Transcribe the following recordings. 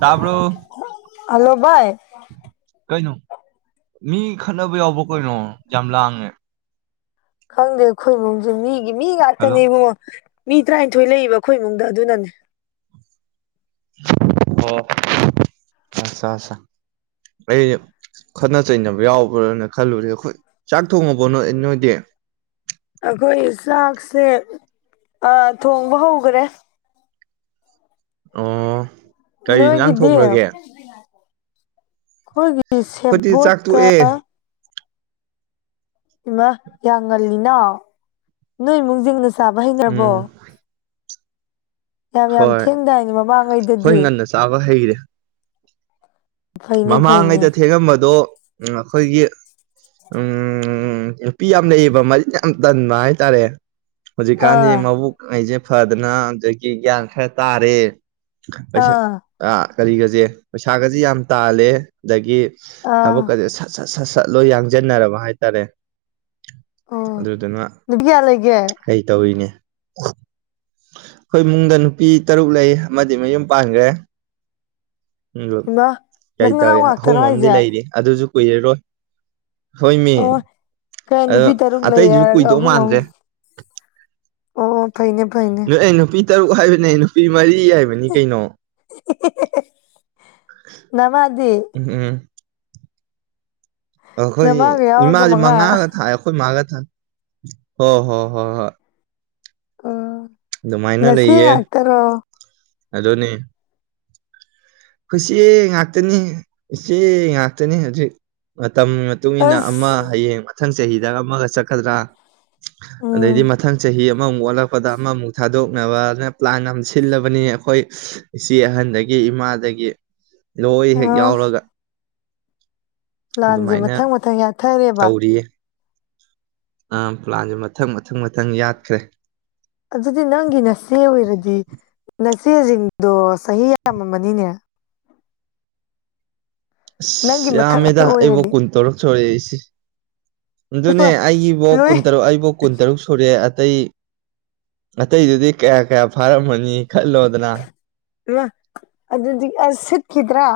ꯇꯔꯕ hello ꯚꯏ ꯀꯩꯅꯣ ꯃꯤ ꯈꯠꯅꯕ ꯌꯥꯎꯕ ꯀꯩꯅꯣ ꯌꯥꯝ ꯂꯥꯡꯉꯦ ꯈꯪꯗꯦ ꯑꯩꯈꯣꯏ ꯏꯃꯨꯡꯁꯦ ꯃꯤꯒꯤ ꯃꯤ ꯍꯜꯂꯣ ꯉꯥꯛꯇꯅꯦ ꯏꯕꯨꯡꯉꯣ ꯃꯤ ꯇꯔꯥꯅꯤꯊꯣꯏ ꯂꯩꯕ ꯑꯩꯈꯣꯏ ꯏꯃꯨꯡꯗ ꯑꯗꯨꯅꯅꯦ ꯑꯣ ꯑꯆꯥ ꯑꯆꯥ ꯑꯆꯥ ꯑꯩ ꯈꯠꯅ ꯆꯩꯅꯕ ꯌꯥꯎꯕ꯭ꯔꯥꯅ ꯈꯜꯂꯨꯔꯦ ꯑꯩꯈꯣꯏ ꯆꯥꯛ ꯊꯣꯡꯉꯕ ꯅꯣꯏ ꯅꯣꯏꯗꯤ ꯑꯩꯈꯣꯏ ꯆꯥꯛꯁꯦ ꯊꯣꯡꯕ ꯍꯧꯈꯔꯦ ꯑꯣ ꯀꯔꯤ ꯏꯟꯖꯥꯡ ꯅꯣꯏꯒꯤꯗꯤ ꯊꯣꯡꯈ꯭ꯔꯒꯦ ꯑꯩꯈꯣꯏꯒꯤ ꯑꯩꯈꯣꯏꯗꯤ ꯆꯥꯛ ꯁꯦꯕꯣꯠꯀ ꯇꯣꯛꯑꯦ ꯏꯃ ꯌꯥ ꯉꯜꯂꯤꯅꯣ ꯅꯣꯏ ꯏꯃꯨꯡꯁꯤꯡꯅ ꯆꯥꯕ ꯍꯩꯅꯔꯕꯣ ꯎꯝ ꯌꯥꯝ ꯌꯥꯝ ꯊꯦꯡꯗꯥꯏꯅꯦ ꯃꯃꯥꯡꯉꯩꯗꯗꯤ ꯇꯥꯕ ꯍꯩꯔꯦ ꯐꯩꯅꯦ ꯐꯩꯅꯦ ꯃꯃꯥꯡꯉꯩꯗ ꯊꯦꯡꯉꯝꯕꯗꯣ ꯎ ꯑꯩꯈꯣꯏꯒꯤ ꯎꯝ ꯅꯨꯄꯤ ꯌꯥꯝ ꯂꯩꯌꯦꯕ ꯃꯔꯤꯟ ꯌꯥꯝ ꯇꯟꯕ ꯍꯥꯏꯇꯥꯔꯦ ꯍꯧꯖꯤꯛꯀꯥꯟꯗꯤ ꯑꯥ ꯃꯕꯨꯛ ꯑꯩꯁꯦ ꯐꯗꯅ ꯑꯗꯒꯤ ꯒ꯭ꯌꯥꯟ ꯈꯔ ꯇꯥꯔꯦ ꯄꯩꯁꯥ ꯑꯥ ꯑ ꯀꯔꯤꯒꯁꯦ ꯄꯩꯁꯥꯒꯁꯦ ꯌꯥꯝ ꯇꯥꯜꯂꯦ ꯑꯗꯒꯤ ꯑꯥ ꯊꯕꯛ ꯑꯗꯨ ꯁꯠ ꯁꯠ ꯁꯠ ꯁꯠ ꯂꯣꯏ ꯌꯥꯡꯁꯤꯟꯅꯔꯕ ꯍꯥꯏꯇꯥꯔꯦ ꯑꯣ ꯑꯗꯨꯗꯨꯅ ꯅꯨꯄꯤ ꯀꯌꯥ ꯂꯩꯒꯦ ꯀꯩ ꯇꯧꯔꯤꯅꯦ ꯑꯩꯈꯣꯏ ꯏꯨꯡꯗ ꯅꯨꯄꯤ ꯇꯔꯨꯛ ꯂꯩ ꯑꯃꯗꯤ ꯃꯌꯨꯝ ꯄꯥꯟꯈ꯭ꯔꯦ ꯏꯃꯥ ꯀꯩ ꯅꯪ ꯅꯅꯥꯎ ꯇꯧꯋꯦ ꯑꯍꯨꯝ ꯉꯥꯛꯇꯔꯣ ꯑꯃꯗꯤꯝ ꯍꯥꯏꯁꯦ ꯂꯩꯔꯤ ꯑꯗꯨꯁꯨ ꯀꯨꯏꯔꯔꯣꯏ ꯍꯣꯏ ꯃꯤ ꯑꯣ ꯀꯩ ꯑꯗꯣ ꯅꯨꯄꯤ ꯇꯔꯨꯛ ꯂꯩ ꯑꯇꯩꯗꯨꯁꯨ ꯍꯥꯏꯔꯒ ꯀꯨꯏꯗꯧ ꯑꯍꯨꯝ ꯃꯥꯟꯗ꯭ꯔꯦ ꯑꯨꯨꯝ ꯑꯣ ꯑꯣ ꯐꯩꯅꯩꯅ ꯅ ꯑꯩ ꯅꯨꯄꯤ ꯇꯔꯨꯛ ꯍꯥꯏꯕꯅꯦ ꯑꯩ ꯅꯨꯄꯤ ꯃꯔꯤ ꯍꯥꯏꯕꯅꯤ ꯀꯩꯅꯣ ꯅꯃꯗꯤ ꯎꯝ ꯑꯩꯈꯣꯏ ꯅꯃꯥꯒ ꯌꯥꯎꯔꯒ ꯏꯃꯥꯥꯁꯦ ꯃꯉꯥ ꯃꯉꯥꯒ ꯊꯥꯏ ꯑꯩꯈꯣꯏ ꯏ ꯃꯥꯥꯒ ꯊꯥꯏ ꯍꯣ ꯍꯣꯏ ꯍꯣꯏ ꯍꯣꯏ ꯑꯣ ꯑꯗꯨꯃꯥꯏꯅ ꯃꯁꯤ ꯌꯦ ꯂꯩꯌꯦ ꯍꯥꯥꯛꯇꯥꯔꯣ ꯑꯗꯨꯅꯤ ꯑꯩꯆꯦ ꯉꯥꯛꯇꯅꯤ ꯏꯆꯦ ꯉꯥꯛꯇꯅꯤ ꯍꯧꯖꯤꯛ ꯃꯇꯝ ꯃꯇꯨꯡ ꯏꯟꯅ ꯑꯃ ꯑꯁ ꯍꯌꯦꯡ ꯃꯊꯪ ꯆꯍꯤꯗꯒ ꯑꯃꯒ ꯆꯠꯀꯗ꯭ꯔꯥ ꯑꯗꯩꯗꯤ ꯎꯝ ꯃꯊꯪ ꯆꯍꯤ ꯑꯃꯃꯨꯛ ꯑꯣꯠꯂꯛꯄ ꯈꯣꯠꯄꯗ ꯑꯃꯃꯨꯛ ꯊꯥꯗꯣꯛꯅꯕꯅ ꯄ꯭ꯂꯥꯟ ꯑꯃ ꯁꯤꯜꯂꯕꯅꯤ ꯑꯩꯈꯣꯏ ꯏꯆꯦ ꯑꯍꯟꯗꯒꯤ ꯏꯃꯥꯗꯒꯤ ꯂꯣꯏ ꯍꯦꯛ ꯑꯥ ꯌꯥꯎꯔꯒ ꯂꯥꯟꯁꯦ ꯑꯗꯨꯃꯥꯏꯅ ꯃꯊꯪ ꯃꯊꯪ ꯌꯥꯊꯔꯦꯕ ꯑ ꯄ꯭ꯂꯥꯟꯁꯦ ꯃꯊꯪ ꯃꯊꯪ ꯃꯊꯪ ꯌꯥꯠꯈ꯭ꯔꯦ ꯑꯗꯨꯗꯤ ꯅꯪꯒꯤ ꯅꯆꯦ ꯑꯣꯏꯔꯗꯤ ꯅꯆꯦꯁꯤꯡꯗꯣ ꯆꯍꯤ ꯌꯥꯝꯃꯅꯤꯅꯦ ꯅꯪꯒꯤ ꯑꯁ ꯃꯊꯛ ꯉꯥꯛꯇ ꯌꯥꯝꯃꯦꯗ ꯑꯩꯕꯧ ꯑꯣꯏꯔꯗꯤ ꯀꯨꯟ ꯇꯧꯔꯛ ꯁꯣꯔꯦ ꯑꯩꯁꯤꯦ ꯏꯃꯥ ꯑꯗꯨꯅꯦ ꯑꯩꯒꯤꯐꯧ ꯂꯣꯏ ꯀꯨꯟꯇꯔꯨꯛ ꯑꯩꯕꯨꯧ ꯀꯨꯟ ꯇꯔꯨꯛ ꯁꯨꯔꯦ ꯑꯇꯩ ꯑꯇꯩꯗꯨꯗꯤ ꯀꯌꯥ ꯀꯌꯥ ꯐꯥꯔꯝꯃꯅꯤ ꯈꯜꯂꯣꯗꯅ ꯃ ꯑꯗꯨꯗꯤ ꯑꯁ ꯁꯤꯠꯈꯤꯗ꯭ꯔꯥ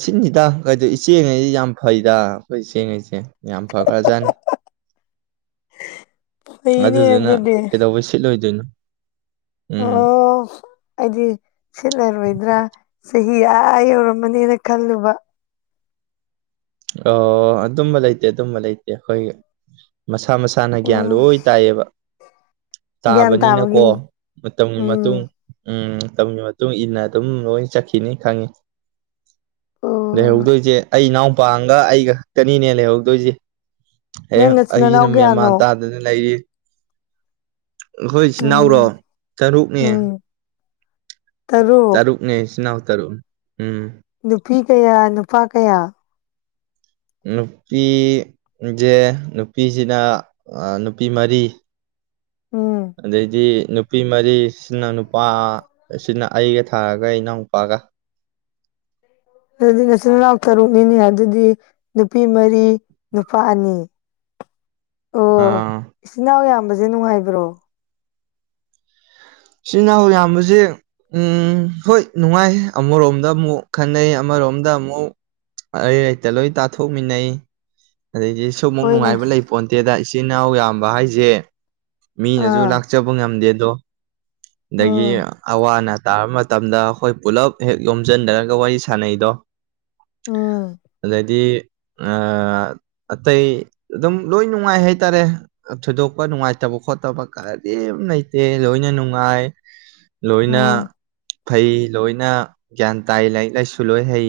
ꯁꯤꯅꯤꯗ ꯀꯩꯗ ꯏꯆꯦꯉꯁꯤ ꯌꯥꯝ ꯐꯩꯗ ꯑꯩꯈꯣꯏ ꯏ ꯆꯦꯉꯁꯦ ꯌꯥꯝ ꯐꯒꯂꯖꯅꯤ ꯐꯩꯅꯦ ꯑꯗꯨꯗꯨꯅ ꯑꯗꯨꯗꯤ ꯀꯩꯗꯧꯕꯩ ꯁꯤꯠꯂꯣꯏꯗꯣꯏꯅꯣ ꯎꯝ ꯑꯣ ꯑꯩꯗꯤ ꯁꯤꯠꯂꯔꯣꯏꯗ꯭ꯔꯥ ꯆꯍꯤ ꯑꯥ ꯌꯧꯔꯝꯃꯅꯦꯅ ꯈꯜꯂꯨꯕ ꯑꯣ ꯑꯗꯨꯝꯕ ꯂꯩꯇꯦ ꯑꯗꯨꯝꯕ ꯂꯩꯇꯦ ꯑꯩꯈꯣꯏ ꯃꯁꯥ ꯃꯁꯥ ꯏꯁꯥꯅ ꯒ꯭ꯌꯥꯟ ꯎꯝ ꯂꯣꯏ ꯇꯥꯏꯌꯦꯕ ꯒ꯭ꯌꯥꯟ ꯇꯥꯕꯅꯤꯅꯀꯣ ꯇꯥꯕꯒꯤꯅꯤ ꯃꯇꯝꯒꯤ ꯃꯇꯨꯡ ꯎꯝ ꯎꯝ ꯇꯝꯒꯤ ꯃꯇꯨꯡ ꯏꯟꯅ ꯑꯗꯨꯝ ꯂꯣꯏ ꯆꯠꯈꯤꯅꯤ ꯈꯪꯉꯤ ꯑꯣ ꯂꯩꯍꯧꯗꯣꯏꯁꯦ ꯑꯩ ꯏꯅꯥꯎꯄꯥꯥꯡꯒ ꯑꯩꯒ ꯈꯛꯇꯅꯤꯅꯦ ꯂꯩꯍꯧꯗꯣꯏꯁꯦ ꯍ ꯅꯪ ꯅꯆꯤꯟ ꯅꯅꯥꯎ ꯑꯩꯁꯤꯅ ꯃꯦꯟꯃꯥꯟ ꯀꯌꯥꯅꯣ ꯇꯥꯗꯅ ꯂꯩꯔꯤ ꯑꯩꯈꯣꯏ ꯏꯆꯤꯟꯅꯥꯎꯔꯣ ꯎꯝ ꯇꯔꯨꯛꯅꯦ ꯎꯝ ꯇꯔꯨꯛ ꯇꯔꯨꯛꯅꯦ ꯏꯆꯅꯥꯎ ꯇꯔꯨꯛ ꯎꯝ ꯅꯨꯄꯤ ꯀꯌꯥ ꯅꯨꯄꯥ ꯀꯌꯥ ꯅꯨꯄꯤꯁꯦ ꯅꯨꯄꯤꯁꯤꯅ ꯅꯨꯄꯤ ꯃꯔꯤ ꯎꯝ ꯑꯗꯩꯗꯤ ꯅꯨꯄꯤ ꯃꯔꯤꯁꯤꯅ ꯅꯨꯄꯥ ꯑꯁꯤꯅ ꯑꯩꯒ ꯊꯥꯔꯒ ꯏꯅꯥꯎꯨꯄꯥꯒ ꯑꯗꯨꯗꯤ ꯅꯆꯤꯟꯜ ꯃꯅꯥꯎ ꯇꯔꯨꯛꯅꯤꯅꯤ ꯑꯗꯨꯗꯤ ꯅꯨꯄꯤ ꯃꯔꯤ ꯅꯨꯄꯥ ꯑꯅꯤ [inaudible] ꯑꯣ ꯑꯥ ꯏꯆꯤꯟ ꯏꯅꯥꯎ ꯌꯥꯝꯕꯁꯦ ꯅꯨꯡꯉꯥꯏꯕ꯭ꯔꯣ ꯆꯤꯟ ꯏꯅꯥꯎ ꯌꯥꯝꯕꯁꯦ ꯎꯝ ꯍꯣꯏ ꯅꯨꯡꯉꯥꯏ ꯑꯃꯔꯣꯝꯗ ꯑꯃꯨꯛ ꯈꯟꯅꯩ ꯑꯃꯔꯣꯝꯗ ꯑꯃꯨꯛ ꯑꯩ ꯍꯛꯇ ꯂꯣꯏ ꯇꯥꯊꯣꯛꯃꯤꯟꯅꯩ ꯑꯗꯒꯤ ꯁꯨꯝ ꯑꯃꯨꯛ ꯍꯣꯏꯅꯦ ꯅꯨꯡꯉꯥꯏꯕ ꯂꯩ ꯄꯣꯟꯇꯦꯗ ꯏꯆꯤꯟꯜ ꯏꯅꯥꯎ ꯌꯥꯝꯕ ꯍꯥꯏꯁꯦ ꯃꯤꯅꯁꯨ ꯑꯥ ꯂꯥꯛꯆꯕ ꯉꯝꯗꯦ ꯑꯗꯣ ꯑꯗꯒꯤ ꯎꯝ ꯑꯋꯥ ꯑꯅꯥ ꯇꯥꯕ ꯃꯇꯝꯗ ꯑꯩꯈꯣꯏ ꯄꯨꯜꯂꯞ ꯍꯦꯛ ꯌꯣꯝꯁꯤꯟꯗꯔꯒ ꯋꯥꯔꯤ ꯁꯥꯟꯅꯩꯗꯣ ꯎꯝ ꯑꯗꯥꯏꯗꯤ ꯑ ꯑꯇꯩ ꯑꯗꯨꯝ ꯂꯣꯏ ꯅꯨꯡꯉꯥꯏ ꯍꯥꯏꯇꯥꯔꯦ ꯊꯣꯏꯗꯣꯛꯄ ꯅꯨꯡꯉꯥꯏꯇꯕ ꯈꯣꯠꯇꯕ ꯀꯔꯤꯝ ꯂꯩꯇꯦ ꯂꯣꯏꯅ ꯅꯨꯡꯉꯥꯏ ꯂꯣꯏꯅ ꯎꯝ ꯐꯩ ꯂꯣꯏꯅ ꯒ꯭ꯌꯥꯟ ꯇꯥꯏ ꯂꯥꯏꯔꯤꯛ ꯂꯥꯏꯁꯨ ꯂꯣꯏ ꯍꯩ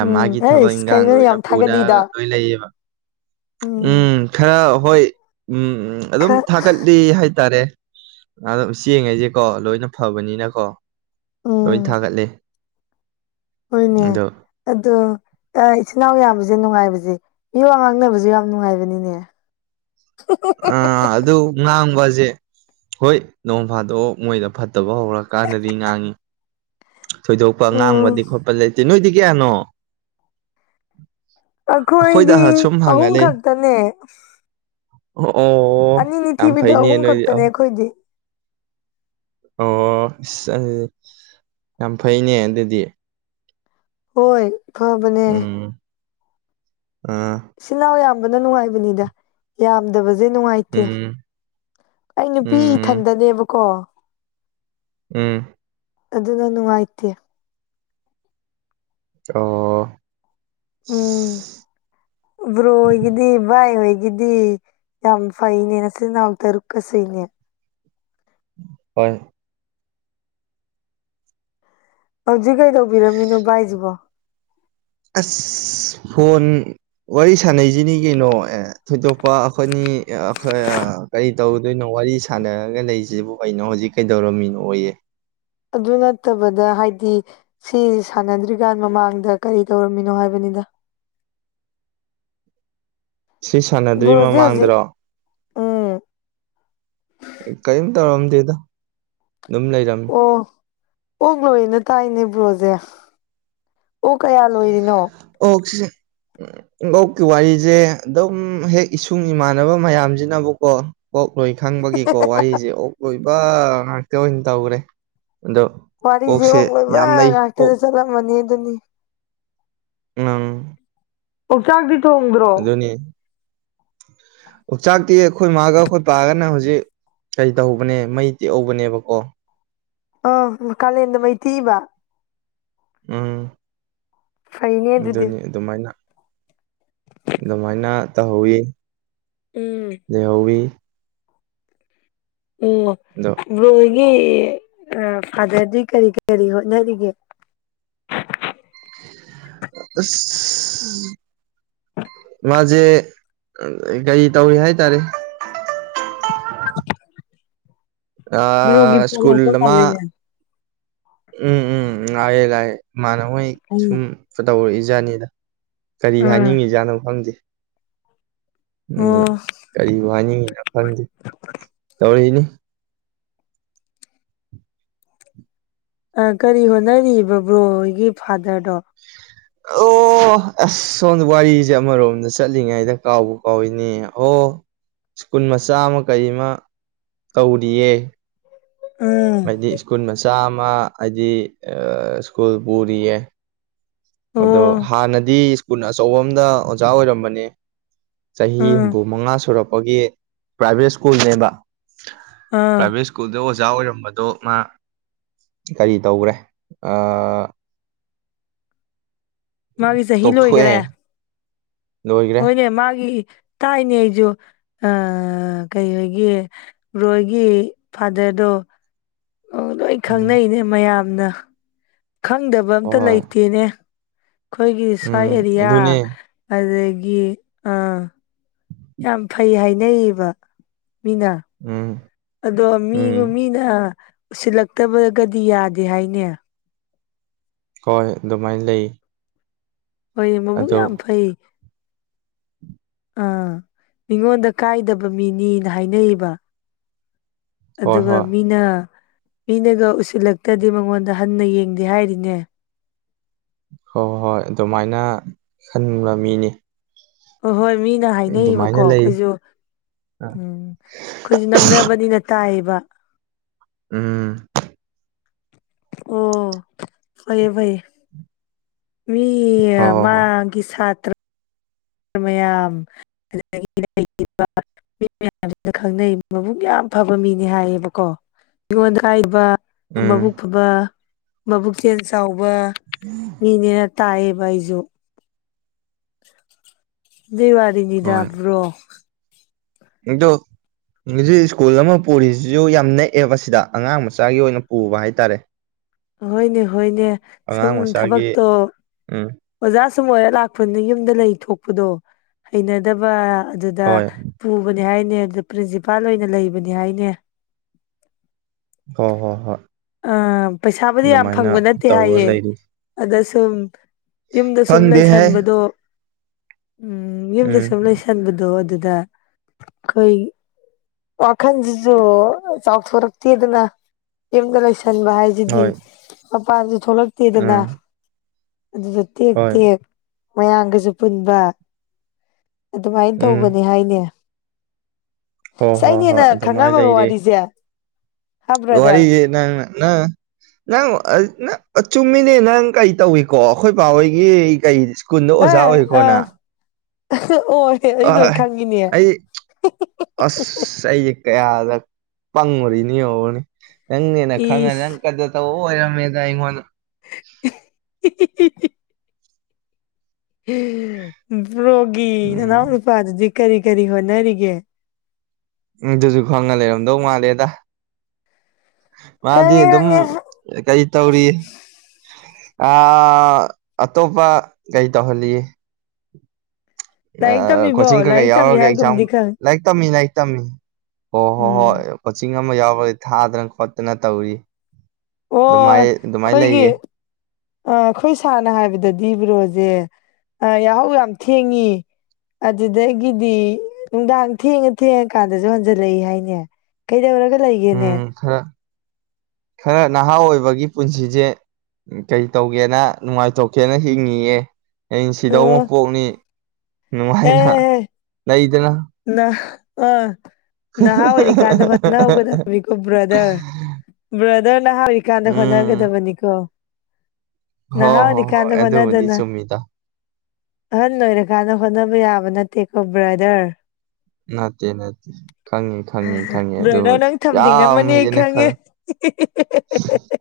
ꯎꯝ ꯃꯥꯒꯤ ꯊꯕꯛ ꯑꯩꯁ ꯏꯟꯈꯥꯡꯗ ꯀꯩꯅꯣ ꯑꯣꯏꯅ ꯌꯥꯝ ꯄꯨꯅ ꯊꯥꯒꯠꯂꯤꯗ ꯎꯝ ꯈꯔ ꯍꯣꯏ ꯎꯝ ꯑꯗꯨꯝ ꯈꯔ ꯊꯥꯒꯠ ꯆꯠꯂꯤ ꯍꯥꯏꯇꯥꯔꯦꯝ ꯆꯦꯡꯉꯁꯦꯀꯣ ꯂꯣꯏꯅ ꯐꯕꯅꯤꯅꯀꯣ ꯂꯣꯏ ꯊꯥꯒꯠꯂꯦ ꯑꯣꯏꯅꯦ ꯑꯗꯣ ꯏꯆꯤꯟ ꯏꯅꯥꯎ ꯌꯥꯝꯕꯁꯦ ꯅꯨꯡꯉꯥꯏꯕꯁꯦ ꯃꯤꯑꯣꯉꯥꯡꯅꯕꯁꯨ ꯌꯥꯝ ꯅꯨꯡꯉꯥꯏꯕꯅꯤꯅꯦ [unintelligible] ꯑ ꯑꯗꯨ ꯉꯥꯡꯕꯁꯦ ꯍꯣꯏ ꯅꯣꯡ ꯐꯥꯗꯣꯛ ꯃꯣꯏꯗ ꯐꯠꯇꯕ ꯍꯧꯔꯀꯥꯟꯗꯗꯤ ꯉꯥꯡꯉꯤ ꯊꯣꯏꯗꯣꯛꯄ ꯎꯝ ꯉꯥꯡꯕꯗꯤ ꯈꯣꯠꯄ ꯂꯩꯇꯦ ꯅꯣꯏꯗꯤ ꯀꯌꯥꯅꯣ ꯑꯩꯈꯣꯏꯗ ꯑꯩꯈꯣꯏꯗꯤ ꯁꯨꯝ ꯑꯍꯨꯝ ꯍꯪꯉꯂꯩ ꯈꯛꯇꯅꯦ ꯑꯣ ꯑꯅꯤꯅꯤ ꯌꯥꯝꯝ ꯊꯤꯕꯤꯗ ꯑꯍꯨꯝ ꯐꯥꯏꯅꯤꯅ ꯈꯛꯇꯅꯦ ꯑꯩꯈꯣꯏꯗꯤ ꯑꯣ ꯑꯗꯨꯗꯤ ꯌꯥꯝ ꯐꯩꯅꯦ ꯑꯗꯨꯗꯤ ꯍꯣꯏ ꯐꯕꯅꯦ ꯎꯝ ꯑ ꯏꯆꯤꯜ ꯏꯅꯥꯎ ꯌꯥꯝꯕꯅ ꯅꯨꯡꯉꯥꯏꯕꯅꯤꯗ ꯌꯥꯝꯗꯕꯁꯦ ꯅꯨꯡꯉꯥꯏꯇꯦ ꯎꯝ ꯑꯩ ꯅꯨꯄꯤ ꯎꯝ ꯏꯊꯟꯗꯅꯦꯕꯀꯣ ꯎꯝ ꯑꯗꯨꯅ ꯅꯨꯡꯉꯥꯏꯇꯦ ꯑꯣ ꯎꯝ [unintelligible] ꯕ꯭ꯔꯣ ꯍꯣꯏꯒꯤꯗꯤ ꯕꯥꯏ ꯍꯣꯏꯒꯤꯗꯤ ꯌꯥꯝ ꯐꯥꯏꯅꯦ ꯅꯆꯤꯟ ꯅꯅꯥꯎ ꯇꯔꯨꯛꯀ ꯁꯨꯏꯅꯦ ꯍꯣꯏ ꯍꯧꯖꯤꯛ ꯀꯩ ꯇꯧꯕꯤꯔꯝꯃꯤꯅꯣ ꯕꯥꯏꯁꯤꯕꯣ ꯑꯁ ꯐꯣꯟ ꯋꯥꯔꯤ ꯁꯥꯟꯅꯩꯁꯤꯅꯤ ꯀꯩꯅꯣ ꯑꯦ ꯊꯣꯏꯗꯣꯛꯄ ꯑꯩꯈꯣꯏꯅꯤ ꯑꯩꯈꯣꯏ ꯀꯔꯤ ꯇꯧꯗꯣꯏꯅꯣ ꯋꯥꯔꯤ ꯁꯥꯟꯅꯔꯒ ꯂꯩꯁꯤꯕꯨ ꯀꯩꯅꯣ ꯍꯧꯖꯤꯛ ꯀꯩꯗꯧꯔꯝꯃꯤꯅꯣꯌꯦ ꯑꯗꯨ ꯅꯠꯇꯕꯗ ꯍꯥꯏꯗꯤ ꯁꯤ ꯁꯥꯟꯅꯗ꯭ꯔꯤꯀꯥꯟ ꯃꯃꯥꯡꯗ ꯀꯔꯤ ꯇꯧꯔꯝꯃꯤꯅꯣ ꯍꯥꯏꯕꯅꯤꯗ ꯁꯤ ꯁꯥꯟꯅꯗꯔꯤ ꯕ꯭ꯔꯣꯁꯦ ꯍꯧꯖꯤꯛ ꯃꯃꯥꯡꯗꯔꯣ ꯎꯝ ꯀꯔꯤꯝ ꯇꯧꯔꯝꯗꯦꯗ ꯑꯗꯨꯝ ꯂꯩꯔꯝꯃꯦ ꯑꯣ ꯑꯣꯛ ꯂꯣꯏꯅ ꯇꯥꯏꯅꯦ ꯕ꯭ꯔꯣꯖꯦ ꯑꯣꯛꯁꯦ ꯑꯣꯛꯀꯤ ꯋꯥꯔꯤꯖ‌ꯦ ꯑꯗꯨꯝ ꯍꯦꯛ ꯏꯁꯨꯡ ꯏꯃꯥꯟꯅꯕ ꯃꯌꯥꯝꯁꯤꯅꯕꯀꯣ ꯑꯣꯛ ꯂꯣꯏ ꯈꯪꯕꯒꯤꯀꯣ ꯋꯥꯔꯤꯁꯦ ꯑꯣꯛ ꯂꯣꯏꯕ ꯉꯥꯛꯇ ꯑꯣꯏꯅ ꯇꯧꯈ꯭ꯔꯦ ꯑꯗꯣ ꯋꯥꯔꯤꯖꯤ ꯑꯣꯛꯁꯦ ꯑꯣꯛ ꯂꯣꯏꯕ ꯌꯥꯝ ꯂꯩ ꯉꯥꯛꯇꯗ ꯑꯣꯛ ꯆꯠꯂꯝꯃꯅꯤ ꯑꯗꯨꯅꯤ ꯎꯝ ꯑꯣꯛ ꯆꯥꯛꯇꯤ ꯊꯣꯡꯗ꯭ꯔꯣ ꯑꯣꯛ ꯆꯥꯛꯇꯤ ꯑꯩꯈꯣꯏ ꯃꯥꯒ ꯑꯩꯈꯣꯏ ꯄꯥꯒꯅ ꯍꯧꯖꯤꯛ ꯀꯩ ꯇꯧꯕꯅꯦ ꯃꯩ ꯇꯦꯛꯍꯧꯕꯅꯦꯕꯀꯣ ꯑꯥ ꯀꯥꯂꯦꯟꯗ ꯃꯩ ꯇꯦꯛꯏꯕ ꯎꯝ ꯐꯩꯅꯦ ꯑꯗꯨꯗꯤ ꯑꯗꯨꯅꯤ ꯑꯗꯨꯃꯥꯏꯅ ꯑꯗꯨꯃꯥꯏꯅ ꯇꯧꯍꯧꯏ ꯎꯝ ꯂꯩꯍꯧꯏ ꯑꯣ ꯑꯗꯣ ꯕ꯭ꯔꯣꯍꯣꯏꯒꯤ ꯐꯥꯗꯔꯗꯤ ꯀꯔꯤ ꯀꯔꯤ ꯍꯣꯠꯅꯔꯤꯒꯦ ꯑꯁ ꯃꯥꯁꯦ ꯀꯔꯤ ꯇꯧꯏ ꯍꯥꯏꯇꯥꯔꯦ [unintelligible] ꯕ꯭ꯔꯣꯒꯤ ꯑ ꯐꯣꯟ ꯁ꯭ꯀꯨꯜ ꯂꯥꯛꯄ ꯑꯃ ꯃꯥꯜꯂꯤꯅꯦ ꯎꯝ ꯎꯝ ꯎꯝ ꯂꯥꯛꯑꯦ ꯂꯥꯛꯑꯦ ꯏꯃꯥꯟꯅꯕ ꯍꯣꯏ ꯁꯨꯝ ꯎꯝ ꯇꯧꯔꯛꯏ ꯖꯥꯠꯅꯤꯗ ꯀꯔꯤ ꯍꯥꯏꯅꯤꯡꯉꯤꯖꯥꯠꯅꯣ ꯈꯪꯗꯦ ꯎꯝ ꯀꯔꯤꯕꯨ ꯍꯥꯏꯅꯤꯡꯉꯤꯅꯣ ꯈꯪꯗꯦ ꯇꯧꯔꯛꯏꯅꯤ ꯀꯔꯤ ꯍꯣꯠꯅꯔꯤꯕ ꯕ꯭ꯔꯣ ꯍ‌ꯣꯏꯒꯤ ꯐꯥꯗꯔꯗꯣ ꯑꯣ ꯑꯣ ꯑꯁ ꯁꯣꯝꯗ ꯋꯥꯔꯤꯁꯦ ꯑꯃꯔꯣꯝꯗ ꯆꯠꯂꯤꯉꯩꯗ ꯀꯥꯎꯕꯨ ꯀꯥꯎꯏꯅꯦ ꯑꯣ ꯁ꯭ꯀꯨꯜ ꯃꯆꯥ ꯑꯃ ꯀꯔꯤ ꯑꯃ ꯇꯧꯔꯤꯌꯦ ꯎꯝ ꯍꯥꯏꯗꯤ ꯁ꯭ꯀꯨꯜ ꯃꯆꯥ ꯑꯃ ꯍꯥꯏꯗꯤ ꯑꯥ ꯁ꯭ꯀꯨꯜ ꯄꯨꯔꯤꯌꯦ ꯑꯗꯣ ꯑꯣ ꯍꯥꯟꯅꯗꯤ ꯁ꯭ꯀꯨꯜ ꯑꯆꯧꯕ ꯑꯃꯥꯗ ꯑꯣꯖꯥ ꯑꯣꯏꯔꯝꯕꯅꯦ ꯆꯍꯤ ꯎꯝ ꯍꯨꯝꯐꯨ ꯃꯉꯥ ꯁꯨꯔꯛꯄꯒꯤ ꯄ꯭ꯔꯥꯏꯕꯦꯠ ꯁ꯭ꯀꯨꯜꯅꯦꯕ ꯑꯥ ꯄ꯭ꯔꯥꯏꯕꯦꯠ [unintelligible] ꯁ꯭ꯀꯨꯜꯗ ꯑꯣꯖꯥ ꯑꯣꯏꯔꯝꯕꯗꯣ ꯃꯥ ꯀꯔꯤ ꯇꯧꯈ꯭ꯔꯦ ꯑꯥ ꯃꯥꯒꯤ ꯆꯍꯤ ꯂꯣꯏꯈ꯭ꯔꯦ ꯇꯣꯛꯊꯣꯛꯑꯦ ꯂꯣꯏꯈ꯭ꯔꯦ ꯍꯣꯏꯅꯦ ꯃꯥꯒꯤ ꯇꯥꯏꯅꯦ ꯑꯩꯁꯨ ꯑ ꯀꯩ ꯍꯥꯏꯒꯦ ꯕ꯭ꯔꯣꯍꯣꯏꯒꯤ ꯐꯥꯗ꯭ꯔꯗꯣ ꯑꯥ ꯂꯣꯏ ꯎꯝ ꯈꯪꯅꯩꯅꯦ ꯃꯌꯥꯝꯅ ꯈꯪꯗꯕ ꯑꯃꯇ ꯍꯣꯏ ꯂꯩꯇꯦꯅꯦ ꯑꯩꯈꯣꯏꯒꯤ ꯁ꯭ꯋꯥꯏ ꯎꯝ ꯑꯦꯔꯤꯌꯥ ꯑꯗꯨꯅꯦ ꯑꯗꯒꯤ ꯑꯥ ꯌꯥꯝ ꯐꯩ ꯍꯥꯏꯅꯩꯌꯦꯕ ꯃꯤꯅꯥ ꯎꯝ ꯑꯗꯣ ꯃꯤ ꯎꯝ ꯃꯤꯅ ꯎꯁꯤꯜꯂꯛꯇꯕꯒꯗꯤ ꯌꯥꯗꯦ ꯍꯥꯏꯅꯦ ꯍꯣꯏ ꯑꯗꯨꯃꯥꯏꯅ ꯂꯩ ꯍꯣꯏꯅꯦ ꯃꯕꯨꯛ ꯑꯗꯣ ꯌꯥꯝ ꯐꯩ ꯑꯥ ꯃꯤꯉꯣꯟꯗ ꯀꯥꯏꯗꯕ ꯃꯤꯅꯤꯅ ꯍꯥꯏꯅꯩꯕ ꯍꯣꯏ ꯑꯗꯨꯒ ꯍꯣꯏ ꯃꯤꯅ ꯃꯤꯅꯒ ꯎꯁꯤꯜꯂꯛꯇ꯭ꯔꯗꯤ ꯃꯉꯣꯟꯗ ꯍꯟꯅ ꯌꯦꯡꯗꯦ ꯍꯥꯏꯔꯤꯅꯦ ꯍꯣꯏ ꯍꯣꯏ ꯑꯗꯨꯃꯥꯏꯅ ꯈꯟꯕ ꯃꯤꯅꯤ ꯍꯣꯏ ꯍꯣꯏ ꯃꯤꯅ ꯑꯗꯨꯃꯥꯏꯅ ꯍꯥꯏꯅꯩꯌꯦꯕꯀꯣ ꯂꯩ ꯑꯈꯣꯏꯁꯨ ꯎꯝ ꯑꯈꯣꯏꯁꯨ ꯅꯛꯅꯕꯅꯤꯅ ꯇꯥꯏꯌꯦꯕ ꯎꯝ ꯑꯣ ꯐꯩꯌꯦ ꯐꯩꯌꯦ ꯃꯤ ꯍꯣꯏ ꯍꯣꯏ ꯍꯣꯏ ꯃꯥꯒꯤ ꯁꯥꯇ꯭ꯔ ꯃꯌꯥꯝ [unintelligible] ꯃꯤ ꯃꯌꯥꯝꯁꯤꯅ ꯈꯪꯅꯩ ꯃꯕꯨꯨꯛ ꯌꯥꯝ ꯐꯕ ꯃꯤꯅꯤ ꯍꯥꯏꯌꯦꯕꯀꯣ ꯑꯩꯉꯣꯟꯗ ꯍꯥꯏꯕ ꯎꯝ ꯃꯕꯨꯛ ꯐꯕ ꯃꯕꯨꯛ ꯆꯦꯜ ꯆꯥꯎꯕ ꯎꯝ ꯃꯤꯅꯤꯅ ꯇꯥꯏꯌꯦꯕ ꯑꯩꯁꯨ ꯗꯦꯋꯥꯔꯤꯅꯤ ꯗꯕ꯭ꯔꯣ ꯏꯗꯣ ꯍꯧꯖꯤꯛ ꯁ꯭ꯀꯨꯜ ꯑꯃ ꯄꯨꯔꯤꯁꯤꯁꯨ ꯌꯥꯝ ꯅꯦꯛꯑꯦ ꯁꯤꯗ ꯑꯉꯥꯡ ꯃꯆꯥꯒꯤ ꯑꯣꯏꯅ ꯄꯨꯕ ꯍꯥꯏꯇꯥꯔꯦ ꯍꯣꯏꯅꯦ ꯍꯣꯏꯅꯦ ꯁꯨꯝ ꯑꯉꯥꯡ ꯃꯆꯥꯒꯤ ꯊꯕꯛꯇꯣ ꯎꯝ ꯑꯣꯖꯥ ꯁꯨꯝ ꯑꯣꯏꯔ ꯂꯥꯛꯄꯅꯤꯅ ꯌꯨꯝꯗ ꯂꯩ ꯊꯣꯛꯄꯗꯣ ꯍꯩꯅꯗꯕ ꯑꯗꯨꯗ ꯍꯣꯏ ꯄꯨꯕꯅꯦ ꯍꯥꯏꯅꯦ ꯑꯗꯨꯗ ꯄ꯭ꯔꯤꯟꯁꯤꯄꯥꯜ ꯑꯣꯏꯅ ꯂꯩꯕꯅꯤ ꯍꯥꯏꯅꯦ ꯍꯣꯏ ꯍꯣꯏ ꯍꯣꯏ ꯑꯥ ꯄꯩꯁꯥꯕꯨꯗꯤ ꯌꯥꯝ ꯐꯪꯕ ꯑꯗꯨꯃꯥꯏꯅ ꯅꯠꯇꯦ ꯇꯧꯔ ꯍꯥꯏꯌꯦꯦ ꯂꯩꯔꯤ ꯑꯗ ꯁꯨꯝ ꯌꯨꯝꯗ ꯁꯨꯝ ꯈꯪꯗꯦꯍꯦ ꯂꯩꯁꯟꯕꯗꯣ ꯎꯝ ꯌꯨꯝꯗ ꯎꯝ ꯁꯨꯝ ꯂꯩꯁ ꯇꯟꯕꯗꯣ ꯑꯗꯨꯗ ꯑꯈꯣꯏ ꯋꯥꯈꯟꯁꯤꯁꯨ ꯆꯥꯎꯊꯣꯔꯛꯇꯦꯗꯅ ꯌꯨꯝꯗ ꯂꯣꯏꯁꯟꯕ ꯍꯥꯏꯁ ꯑꯗꯨꯗꯤ ꯍꯣꯏ ꯃꯄꯥꯥꯟꯁꯨ ꯊꯣꯛꯂꯛꯇꯦꯗꯅ ꯎꯝ ꯑꯗꯨꯗ ꯇꯦꯛ ꯍꯣꯏ ꯇꯦꯛ ꯃꯌꯥꯝꯒꯁꯨ ꯄꯨꯟꯕ ꯑꯗꯨꯃꯥꯏꯅ ꯎꯝ ꯇꯧꯕꯅꯦ ꯍꯥꯏꯅꯦ ꯍꯣꯏ ꯁ ꯍꯣꯏ ꯑꯩꯅꯦ ꯍꯣꯏ ꯍꯦꯟꯅ ꯈꯪꯉꯝꯃꯕ ꯋꯥꯔꯤꯁꯦ ꯍꯥ ꯕ꯭ꯔꯗꯔ ꯋꯥꯔꯤꯁꯤ ꯅꯥꯪꯟ ꯅꯪ ꯅꯪ ꯅꯪ ꯆꯨꯝꯃꯤꯅꯦ ꯅꯪ ꯀꯔꯤ ꯇꯧꯏꯀꯣ ꯑꯈꯣꯏ ꯕꯥꯍꯣꯏꯒꯤ ꯀꯩ ꯁ꯭ꯀꯨꯜꯗ ꯑꯣꯖꯥ ꯑꯣꯏꯀꯣ ꯅꯪ ꯑꯣ ꯑꯩ ꯂꯣꯏ ꯑꯥꯏ ꯈꯪꯉꯤꯅꯦ ꯑꯩ ꯑꯁ ꯑꯩꯁꯦ ꯀꯌꯥꯗ ꯄꯪꯉꯨꯔꯤꯅꯤꯌꯣꯡꯅꯦ ꯅꯪꯅꯦꯅ ꯈꯪꯉꯒ ꯅꯪ ꯏꯁ ꯀꯥꯗ꯭ꯔ ꯇꯧꯕ ꯑꯣꯏꯔꯝꯃꯦꯗ ꯑꯩꯉꯣꯟꯗ [unintelligible] ꯔꯕꯣꯒꯤ ꯎꯝ ꯅꯅꯥꯎ ꯅꯨꯄꯥꯗꯨꯗꯤ ꯀꯔꯤ ꯀꯔꯤ ꯍꯣꯠꯅꯔꯤꯒꯦ ꯑꯗꯨꯁꯨ ꯈꯪꯉ ꯂꯩꯔꯝꯗꯧ ꯃꯥꯜꯂꯦꯗ ꯃꯥꯗꯤ ꯑꯗꯨꯝ ꯀꯩ ꯇꯧꯔꯤ ꯑ ꯑꯇꯣꯞꯄ ꯀꯩ ꯇꯧꯍꯜꯂꯤꯌꯦ ꯂꯥꯏꯔꯤꯛ ꯇꯝꯃꯤꯕꯣ ꯀꯣꯆꯤꯡ ꯀꯩꯀꯩ ꯂꯥꯏꯔꯤꯛ ꯇꯝꯃꯤ ꯌꯥꯎꯔꯒ ꯑꯦꯛꯖꯥꯝ ꯍꯥꯏꯒꯨꯝꯗꯤ ꯈꯪ ꯂꯥꯏꯔꯤꯛ ꯇꯝꯃꯤ ꯂꯥꯏꯔꯤꯛ ꯇꯝꯃꯤ ꯍꯣꯏ ꯍꯣ ꯍꯣꯏ ꯎꯝ ꯀꯣꯆꯤꯡ ꯑꯃ ꯌꯥꯎꯈꯗꯤ ꯊꯥꯗꯅ ꯈꯣꯠꯇꯅ ꯇꯧꯔꯤ ꯑꯗꯨꯃꯥꯏ ꯑꯣ ꯑꯗꯨꯃꯥꯏꯅ ꯂꯩꯌꯦ ꯑꯩꯈꯣꯏꯒꯤ ꯑ ꯑꯩꯈꯣꯏ ꯁꯥꯔꯅ ꯍꯥꯏꯕꯗꯗꯤ ꯕ꯭ꯔꯣꯖꯦ ꯌꯥꯍꯧ ꯌꯥꯝ ꯊꯦꯡꯏꯤ ꯑꯗꯨꯗꯒꯤꯗꯤ ꯅꯨꯡꯗꯥꯡ ꯊꯦꯡꯉ ꯊꯦꯡꯉꯀꯥꯟꯗꯁꯨ ꯍꯟꯖꯜꯂꯛꯏ ꯍꯥꯏꯅꯦ ꯀꯩꯗꯧꯔꯒ ꯂꯩꯒꯦꯅꯦ ꯎꯝ ꯈꯔ ꯈꯔ ꯅꯍꯥ ꯑꯣꯏꯕꯒꯤ ꯄꯨꯟꯁꯤꯁꯦ ꯀꯩ ꯇꯧꯒꯦꯅ ꯅꯨꯡꯉꯥꯏꯇꯧꯀꯦꯅ ꯍꯤꯡꯉꯤꯑꯦ ꯑ ꯁꯤꯗꯧ ꯑꯣ ꯑꯃ ꯄꯣꯛꯅꯤ ꯅꯨꯡꯉꯥꯏꯅ ꯑꯦ ꯂꯩꯗꯅ ꯅ ꯑꯥ ꯅꯍꯥ ꯑꯣꯏꯔꯤꯀꯥꯟꯗ ꯍꯣꯠꯅ ꯍꯧꯒꯗꯕ ꯕ꯭ꯔꯗꯔ ꯕ꯭ꯔꯗꯔꯅ ꯍꯥꯏꯔꯤꯀꯥꯟꯗ ꯎꯝ ꯍꯣꯠꯅꯒꯗꯕꯅꯤꯀꯣ ꯍꯣ ꯍꯣ ꯅꯍꯥꯎꯅꯤ ꯍꯣꯏ ꯀꯥꯟꯗ ꯑꯗꯨꯕꯨꯗꯤ ꯍꯣꯅꯗꯅ ꯆꯨꯝꯃꯤꯗ ꯑꯍꯟ ꯑꯣꯏꯔꯀꯥꯟꯗ ꯍꯣꯠꯅꯕ ꯌꯥꯕ ꯅꯠꯇꯦꯀꯣ ꯕ꯭ꯔꯗꯔ ꯅꯠꯇꯦ ꯅꯠꯇꯦ ꯈꯪꯉꯤ ꯈꯪꯉꯤ ꯈꯪꯉꯤ ꯕ꯭ꯔꯗꯔ ꯑꯗꯨꯕꯨꯗꯤ ꯅꯪ ꯌꯥꯝ ꯊꯝꯅꯤꯡꯉꯝꯃꯅꯤ ꯑꯩ ꯍꯦꯟꯅ ꯈ ꯈꯪꯉꯦ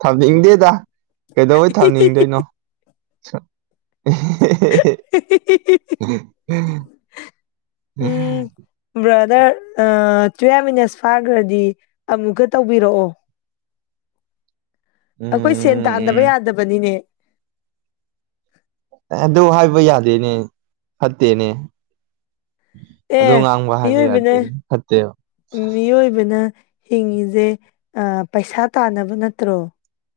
ꯊꯝꯅꯤꯡꯗꯦꯗ ꯀꯩꯗꯧꯩ ꯊꯝꯅꯤꯡꯗꯣꯏꯅꯣ ꯎꯝ ꯎꯝ ꯕ꯭ꯔꯥꯗꯔ ꯇꯨꯌꯦꯞ ꯃꯤꯅꯠꯁ ꯐꯥꯈ꯭ꯔꯗꯤ ꯑꯃꯨꯛꯀ ꯇꯧꯕꯤꯔꯛꯑꯣ ꯑꯩꯈꯣꯏ ꯁꯦꯟ ꯎꯝ ꯎꯝ ꯇꯥꯟꯗꯕ ꯌꯥꯗꯕꯅꯤꯅꯦ ꯑꯗꯨ ꯍꯥꯏꯕ ꯌꯥꯗꯦꯅꯦ ꯐꯠꯇꯦꯅꯦ ꯑꯣ ꯑꯦ ꯉꯥꯡꯕ ꯍꯥꯏꯕ ꯃꯤꯑꯣꯏꯕꯅ ꯌꯥꯗꯦ ꯐꯠꯇꯦꯕ ꯃꯤꯑꯣꯏꯕꯅ ꯍꯤꯡꯉꯤꯁꯦ ꯄꯩꯁꯥ ꯇꯥꯅꯕ ꯅꯠꯇ꯭ꯔꯣ